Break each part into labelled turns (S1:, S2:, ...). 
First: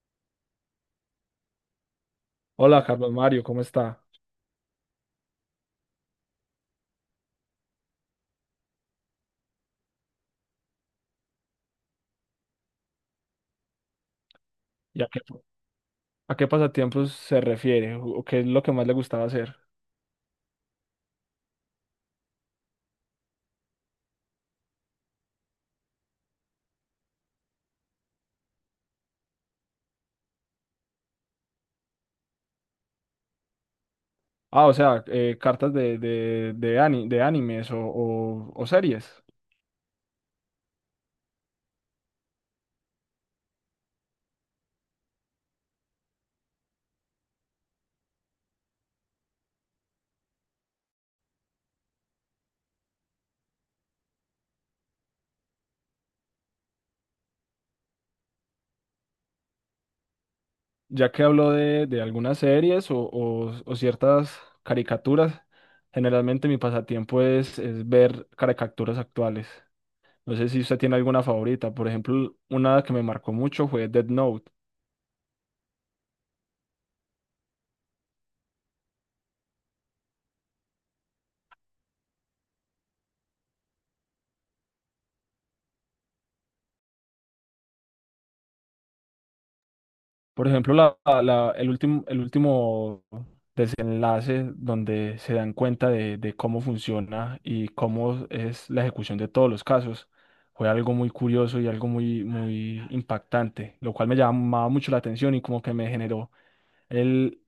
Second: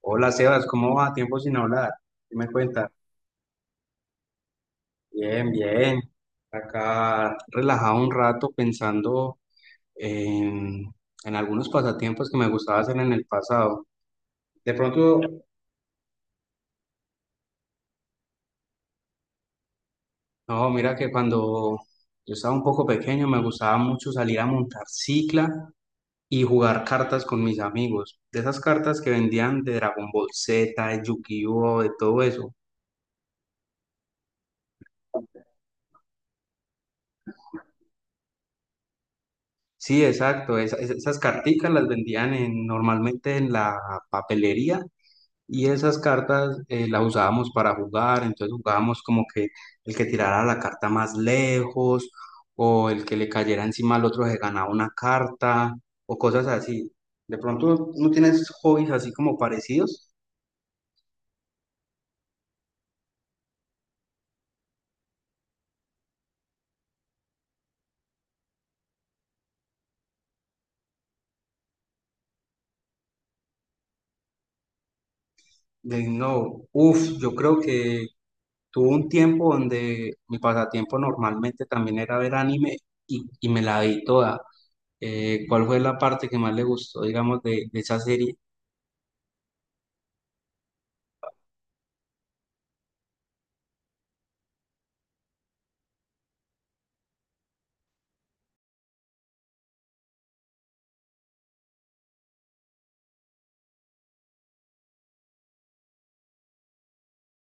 S1: Hola Sebas, ¿cómo va? Tiempo sin hablar. ¿Qué me
S2: Hola,
S1: cuentas?
S2: Carlos Mario, ¿cómo está?
S1: Bien, bien. Acá relajado un rato pensando en, en algunos pasatiempos que me gustaba hacer en el pasado. De
S2: ¿Y
S1: pronto,
S2: a qué pasatiempos se refiere? ¿O qué es lo que más le gustaba hacer?
S1: no, mira que cuando yo estaba un poco pequeño me gustaba mucho salir a montar cicla y jugar cartas con mis amigos. De esas cartas que vendían de Dragon Ball Z, de Yu-Gi-Oh, de todo eso.
S2: Ah, o sea, cartas de de animes o o series.
S1: Sí, exacto. Esas carticas las vendían normalmente en la papelería. Y esas cartas las usábamos para jugar, entonces jugábamos como que el que tirara la carta más lejos o el que le cayera encima al otro se ganaba una carta o cosas así. De pronto no tienes hobbies así como parecidos.
S2: Ya que habló de algunas series o o ciertas caricaturas, generalmente mi pasatiempo es ver caricaturas actuales. No sé si usted tiene alguna favorita. Por ejemplo, una que me marcó mucho fue Dead Note.
S1: De, no, uff, yo creo que tuve un tiempo donde mi pasatiempo normalmente también era ver anime y me la vi toda. ¿Cuál fue la parte que más le gustó, digamos, de esa serie?
S2: Por ejemplo, el último desenlace donde se dan cuenta de cómo funciona y cómo es la ejecución de todos los casos fue algo muy curioso y algo muy, muy impactante, lo cual me llamaba mucho la atención y como que me generó el,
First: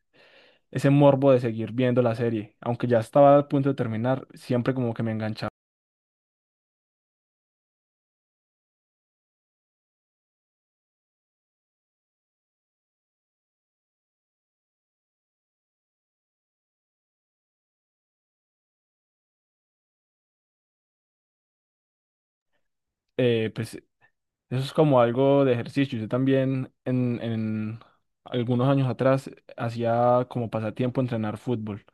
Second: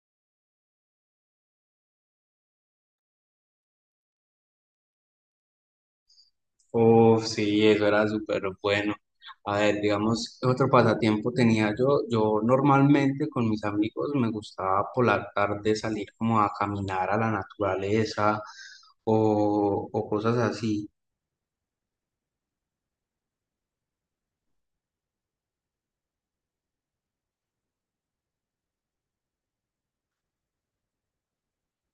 S2: ese morbo de seguir viendo la serie. Aunque ya estaba a punto de terminar, siempre como que me enganchaba.
S1: Uf, sí, eso era súper bueno. A ver, digamos, otro pasatiempo tenía yo. Yo normalmente con mis amigos me gustaba por la tarde salir como a caminar a la naturaleza o cosas así.
S2: Eh, pues. Eso es como algo de ejercicio. Yo también en algunos años atrás hacía como pasatiempo entrenar fútbol.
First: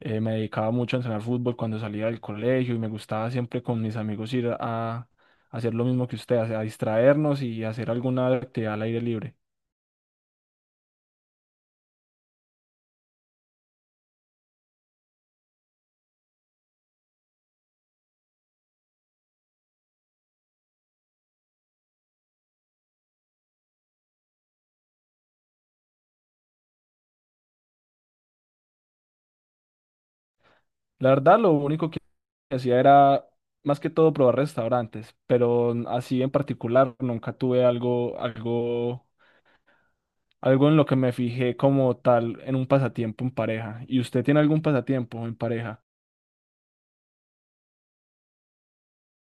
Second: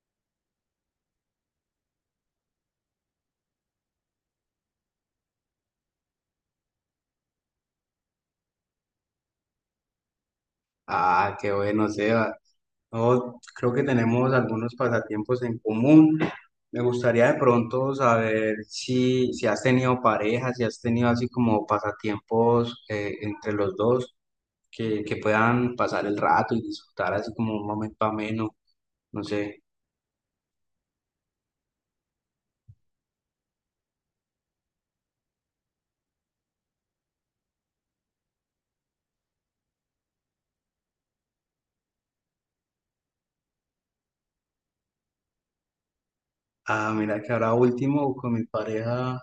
S2: Me dedicaba mucho a entrenar fútbol cuando salía del colegio y me gustaba siempre con mis amigos ir a, hacer lo mismo que usted, a distraernos y hacer alguna actividad al aire libre.
S1: Ah, qué bueno, Seba. No, creo que tenemos algunos pasatiempos en común. Me gustaría de pronto saber si has tenido pareja, si has tenido así como pasatiempos entre los dos, que puedan pasar el rato y disfrutar así como un momento ameno, no sé.
S2: La verdad, lo único que hacía era más que todo probar restaurantes, pero así en particular nunca tuve algo, algo algo en lo que me fijé como tal en un pasatiempo en pareja. ¿Y usted tiene algún pasatiempo en pareja?
S1: Ah, mira que ahora último con mi pareja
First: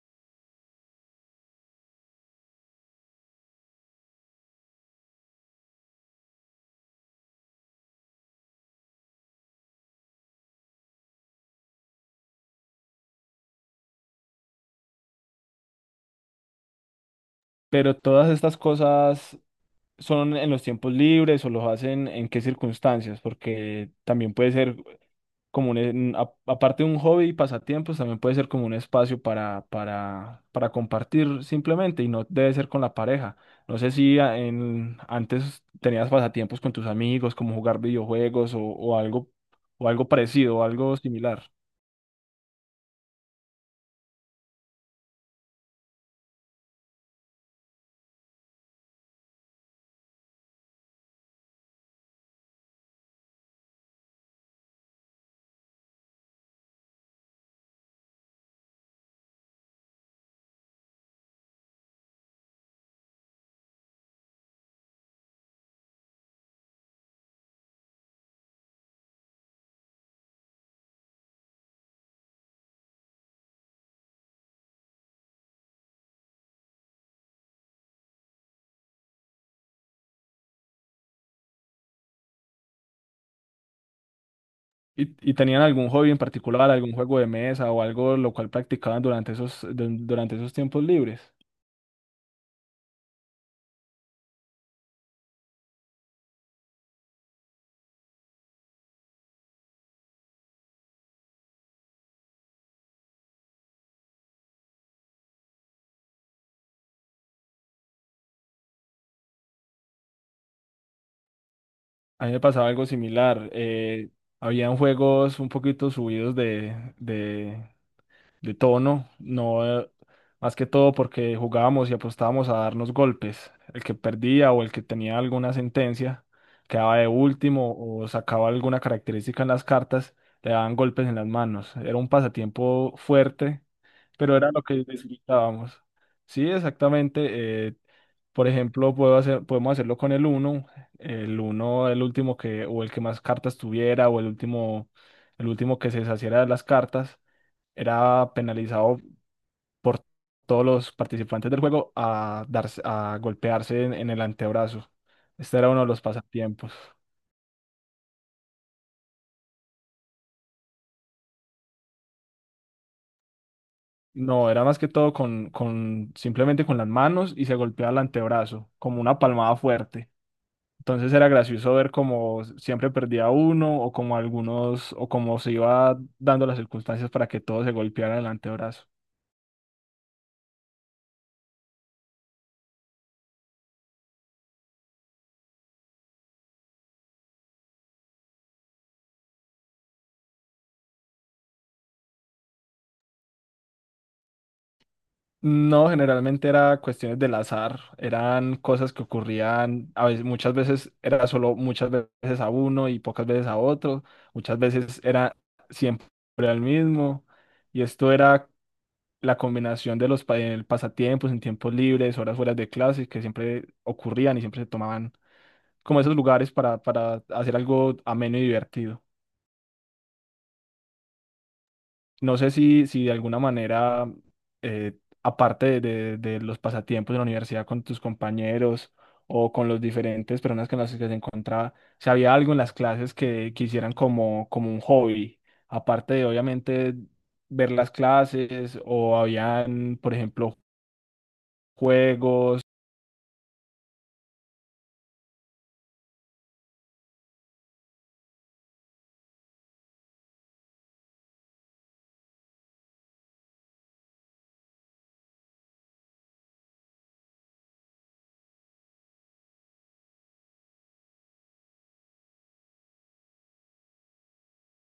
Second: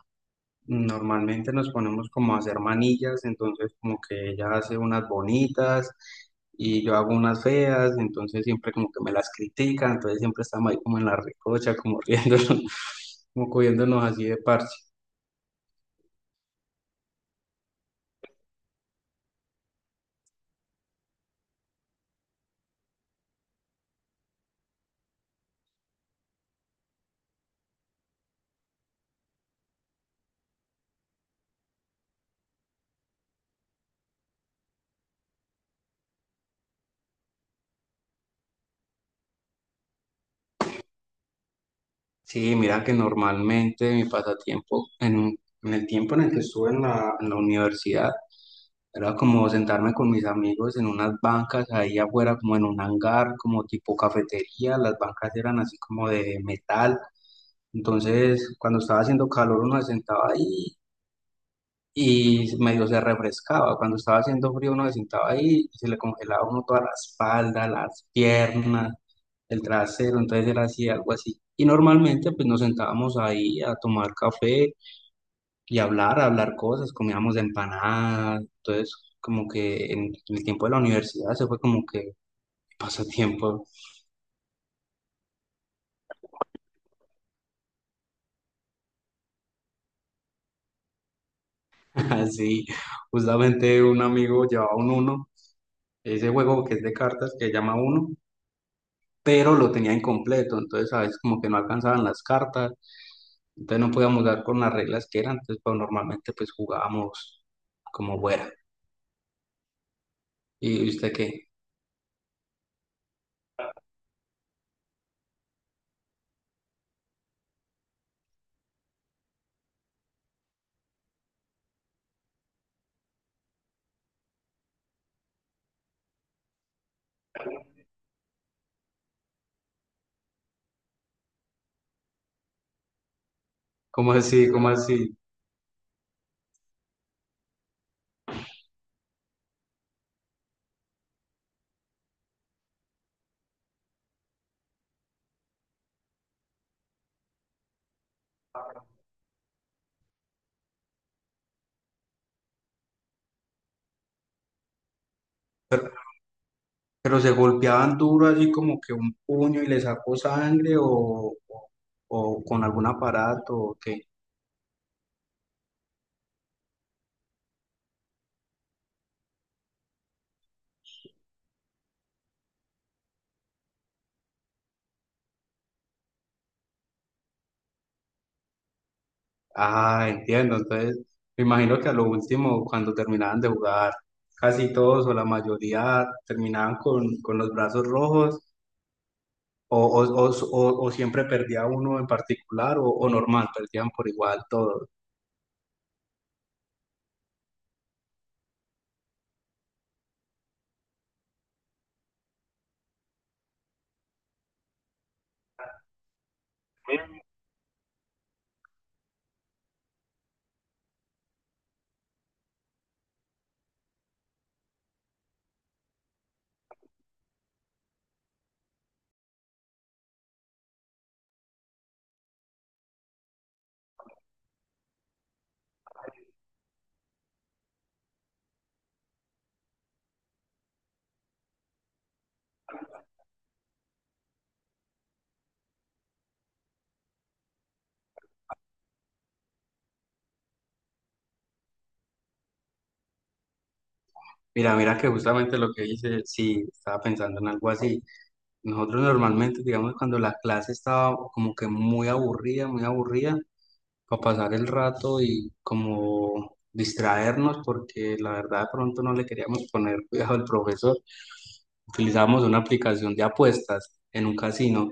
S1: normalmente nos ponemos como a hacer manillas, entonces como que ella hace unas bonitas y yo hago unas feas, entonces siempre como que me las critican, entonces siempre estamos ahí como en la recocha, como riéndonos, como cogiéndonos así de parche.
S2: Pero todas estas cosas son en los tiempos libres o los hacen en qué circunstancias, porque también puede ser como aparte de un hobby y pasatiempos, también puede ser como un espacio para compartir simplemente y no debe ser con la pareja. No sé si antes tenías pasatiempos con tus amigos, como jugar videojuegos o algo parecido o algo similar.
S1: Sí, mira que normalmente mi pasatiempo en el tiempo en el que estuve en la universidad, era como sentarme con mis amigos en unas bancas ahí afuera, como en un hangar, como tipo cafetería. Las bancas eran así como de metal. Entonces, cuando estaba haciendo calor, uno se sentaba ahí y medio se refrescaba. Cuando estaba haciendo frío, uno se sentaba ahí y se le congelaba a uno toda la espalda, las piernas, el trasero. Entonces era así, algo así. Y normalmente, pues nos sentábamos ahí a tomar café y hablar cosas, comíamos empanadas, entonces como que en el tiempo de la universidad se fue como que pasatiempo.
S2: Y tenían algún hobby en particular, algún juego de mesa o algo lo cual practicaban durante esos, durante esos tiempos libres?
S1: Así, justamente un amigo llevaba un uno, ese juego que es de cartas que se llama uno, pero lo tenía incompleto, entonces a veces como que no alcanzaban las cartas, entonces no podíamos dar con las reglas que eran, entonces pues normalmente pues jugábamos como fuera. ¿Y usted qué?
S2: A mí me pasaba algo similar. Habían juegos un poquito subidos de tono, no, más que todo porque jugábamos y apostábamos a darnos golpes. El que perdía o el que tenía alguna sentencia quedaba de último o sacaba alguna característica en las cartas, le daban golpes en las manos. Era un pasatiempo fuerte,
S1: ¿Cómo
S2: pero
S1: así?
S2: era lo
S1: ¿Cómo
S2: que
S1: así?
S2: disfrutábamos. Sí, exactamente. Por ejemplo, puedo hacer, podemos hacerlo con el uno, el uno el último que, o el que más cartas tuviera, o el último que se deshaciera de las cartas, era penalizado por todos los participantes del juego a darse, a golpearse en el antebrazo. Este era uno de los pasatiempos.
S1: Pero se golpeaban duro, así como que un puño y le sacó sangre o con algún aparato o qué.
S2: No, era más que todo con simplemente con las manos y se golpeaba el antebrazo, como una palmada fuerte. Entonces era gracioso ver cómo siempre perdía uno o como algunos o cómo se iba dando las circunstancias para que todos se golpearan el antebrazo.
S1: Ah, entiendo. Entonces, me imagino que a lo último, cuando terminaban de jugar, casi todos o la mayoría terminaban con los brazos rojos o, o, o, o siempre perdía uno en particular o normal, perdían por igual todos.
S2: No, generalmente era cuestiones del azar, eran cosas que ocurrían, a veces, muchas veces era solo muchas veces a uno y pocas veces a otro, muchas veces era siempre al mismo, y esto era la combinación de los el pasatiempos en tiempos libres, horas fuera de clase, que siempre ocurrían y siempre se tomaban como esos lugares para hacer algo ameno y divertido. No sé si, si de alguna manera, eh, aparte de los pasatiempos de la universidad con tus compañeros o con los diferentes personas con las que se encontraba, si había algo en las clases que quisieran como, como un hobby, aparte de obviamente ver las clases o habían, por ejemplo, juegos.
S1: Mira, mira que justamente lo que dice, sí, estaba pensando en algo así. Nosotros normalmente, digamos, cuando la clase estaba como que muy aburrida, para pasar el rato y como distraernos, porque la verdad de pronto no le queríamos poner cuidado al profesor, utilizábamos una aplicación de apuestas en un casino.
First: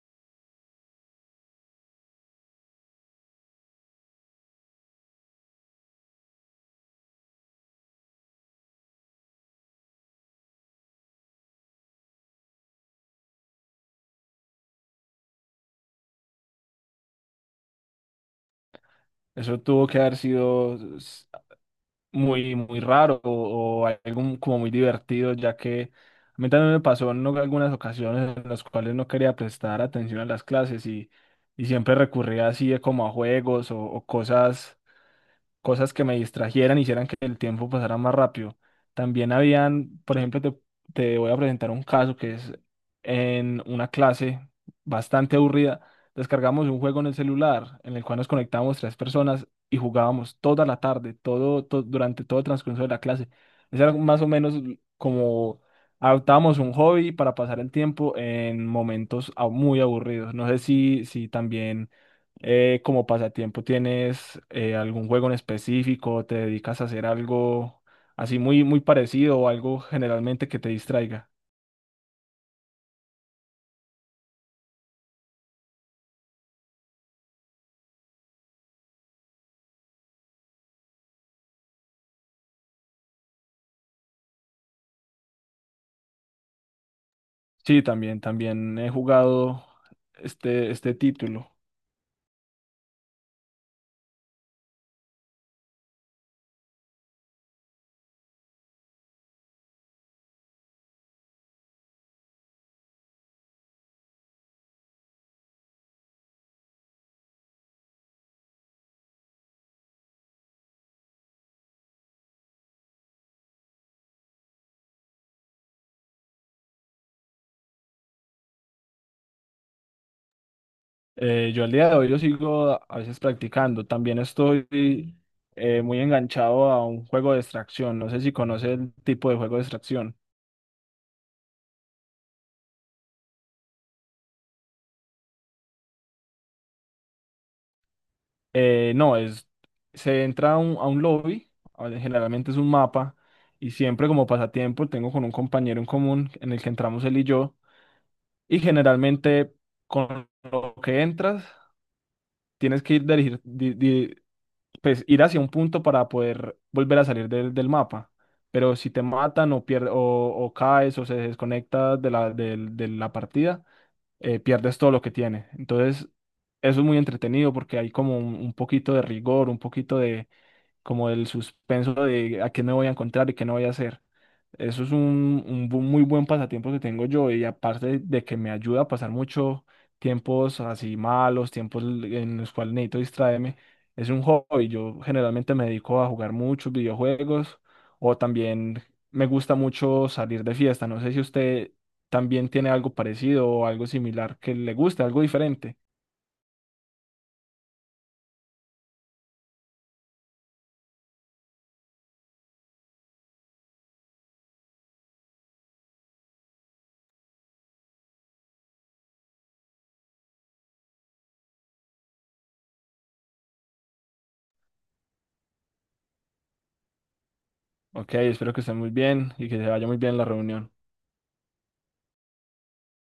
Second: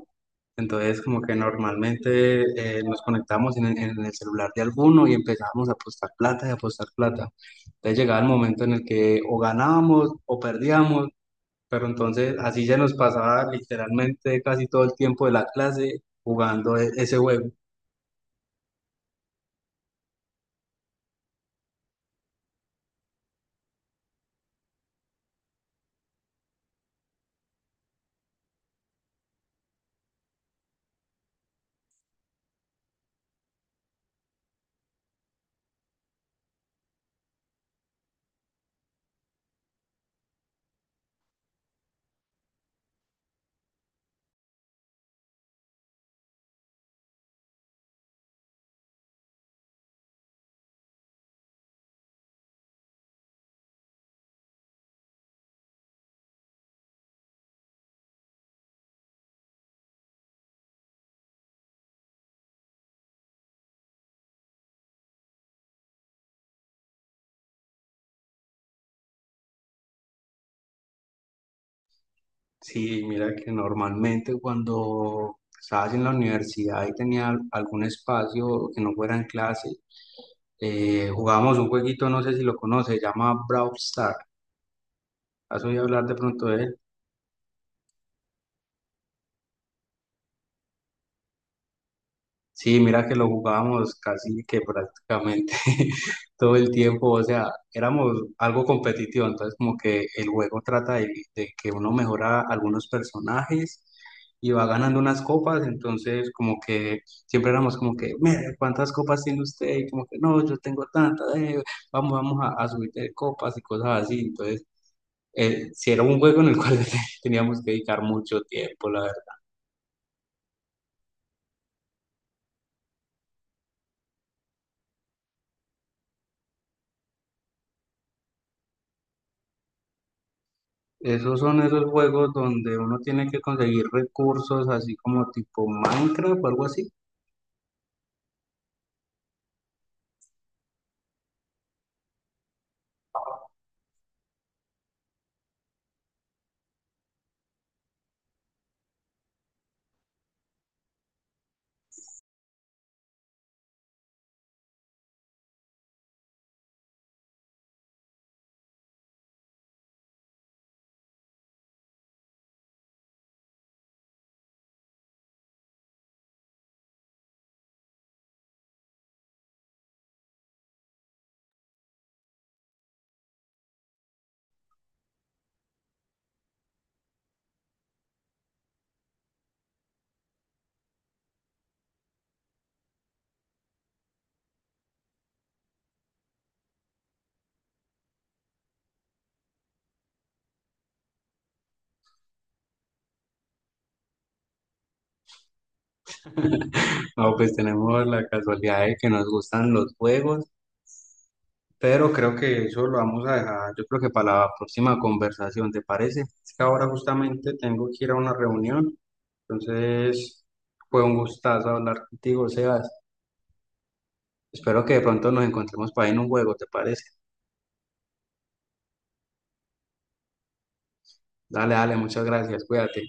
S1: Entonces, como que normalmente nos conectábamos en el celular de alguno y empezábamos a apostar plata y a apostar plata. Entonces llegaba el momento en el que o ganábamos o perdíamos, pero entonces así se nos pasaba literalmente casi todo el tiempo de la clase jugando ese juego.
S2: Eso tuvo que haber sido muy, muy raro o algo como muy divertido, ya que a mí también me pasó en algunas ocasiones en las cuales no quería prestar atención a las clases y siempre recurría así como a juegos o cosas cosas que me distrajeran, hicieran que el tiempo pasara más rápido. También habían, por ejemplo, te voy a presentar un caso que es en una clase bastante aburrida. Descargamos un juego en el celular en el cual nos conectábamos tres personas y jugábamos toda la tarde, todo, durante todo el transcurso de la clase. Eso era más o menos como adoptábamos un hobby para pasar el tiempo en momentos muy aburridos. No sé si, si también como pasatiempo tienes ¿algún juego en específico? ¿Te dedicas a hacer algo así muy, muy parecido o algo generalmente que te distraiga?
S1: Sí, mira que normalmente cuando estabas en la universidad y tenía algún espacio que no fuera en clase, jugábamos un jueguito, no sé si lo conoces, se llama Brawl Stars. ¿Has oído hablar de pronto de él?
S2: Sí, también, también he jugado este, este título.
S1: Sí, mira que lo jugábamos casi que prácticamente todo el tiempo, o sea, éramos algo competitivo, entonces como que el juego trata de que uno mejora algunos personajes y va ganando unas copas, entonces como que siempre éramos como que, mire, ¿cuántas copas tiene usted? Y como que, no, yo tengo tantas, vamos, a subir de copas y cosas así, entonces sí era un juego en el cual teníamos que dedicar mucho tiempo, la.
S2: Yo al día de hoy lo sigo a veces practicando. También estoy muy enganchado a un juego de extracción. No sé si conoces el tipo de juego de extracción.
S1: Esos son esos juegos donde uno tiene que conseguir recursos, así como tipo Minecraft o algo así.
S2: No, es, se entra a un lobby, a ver, generalmente es un mapa, y siempre como pasatiempo tengo con un compañero en común en el que entramos él y yo, y generalmente con lo que entras tienes que ir, pues, ir hacia un punto para poder volver a salir del, del mapa, pero si te matan o caes o se desconectas de la, de la partida, pierdes todo lo que tienes. Entonces, eso es muy entretenido porque hay como un poquito de rigor, un poquito de como el suspenso de a qué me voy a encontrar y qué no voy a hacer. Eso es un, muy buen pasatiempo que tengo yo y aparte de que me ayuda a pasar mucho tiempos así malos, tiempos en los cuales necesito distraerme, es un hobby. Yo generalmente me dedico a jugar muchos videojuegos o también me gusta mucho salir de fiesta. No sé si usted también tiene algo parecido o algo similar que le guste, algo diferente.
S1: No, pues tenemos la casualidad de que nos gustan los juegos, pero creo que eso lo vamos a dejar, yo creo que para la próxima conversación, ¿te parece? Es que ahora justamente tengo que ir a una reunión, entonces fue un gustazo hablar contigo, Sebas. Espero que de pronto nos encontremos para ir en un juego, ¿te parece?
S2: Ok, espero que esté muy bien y que se vaya muy bien la reunión.
S1: Dale, dale, muchas gracias, cuídate.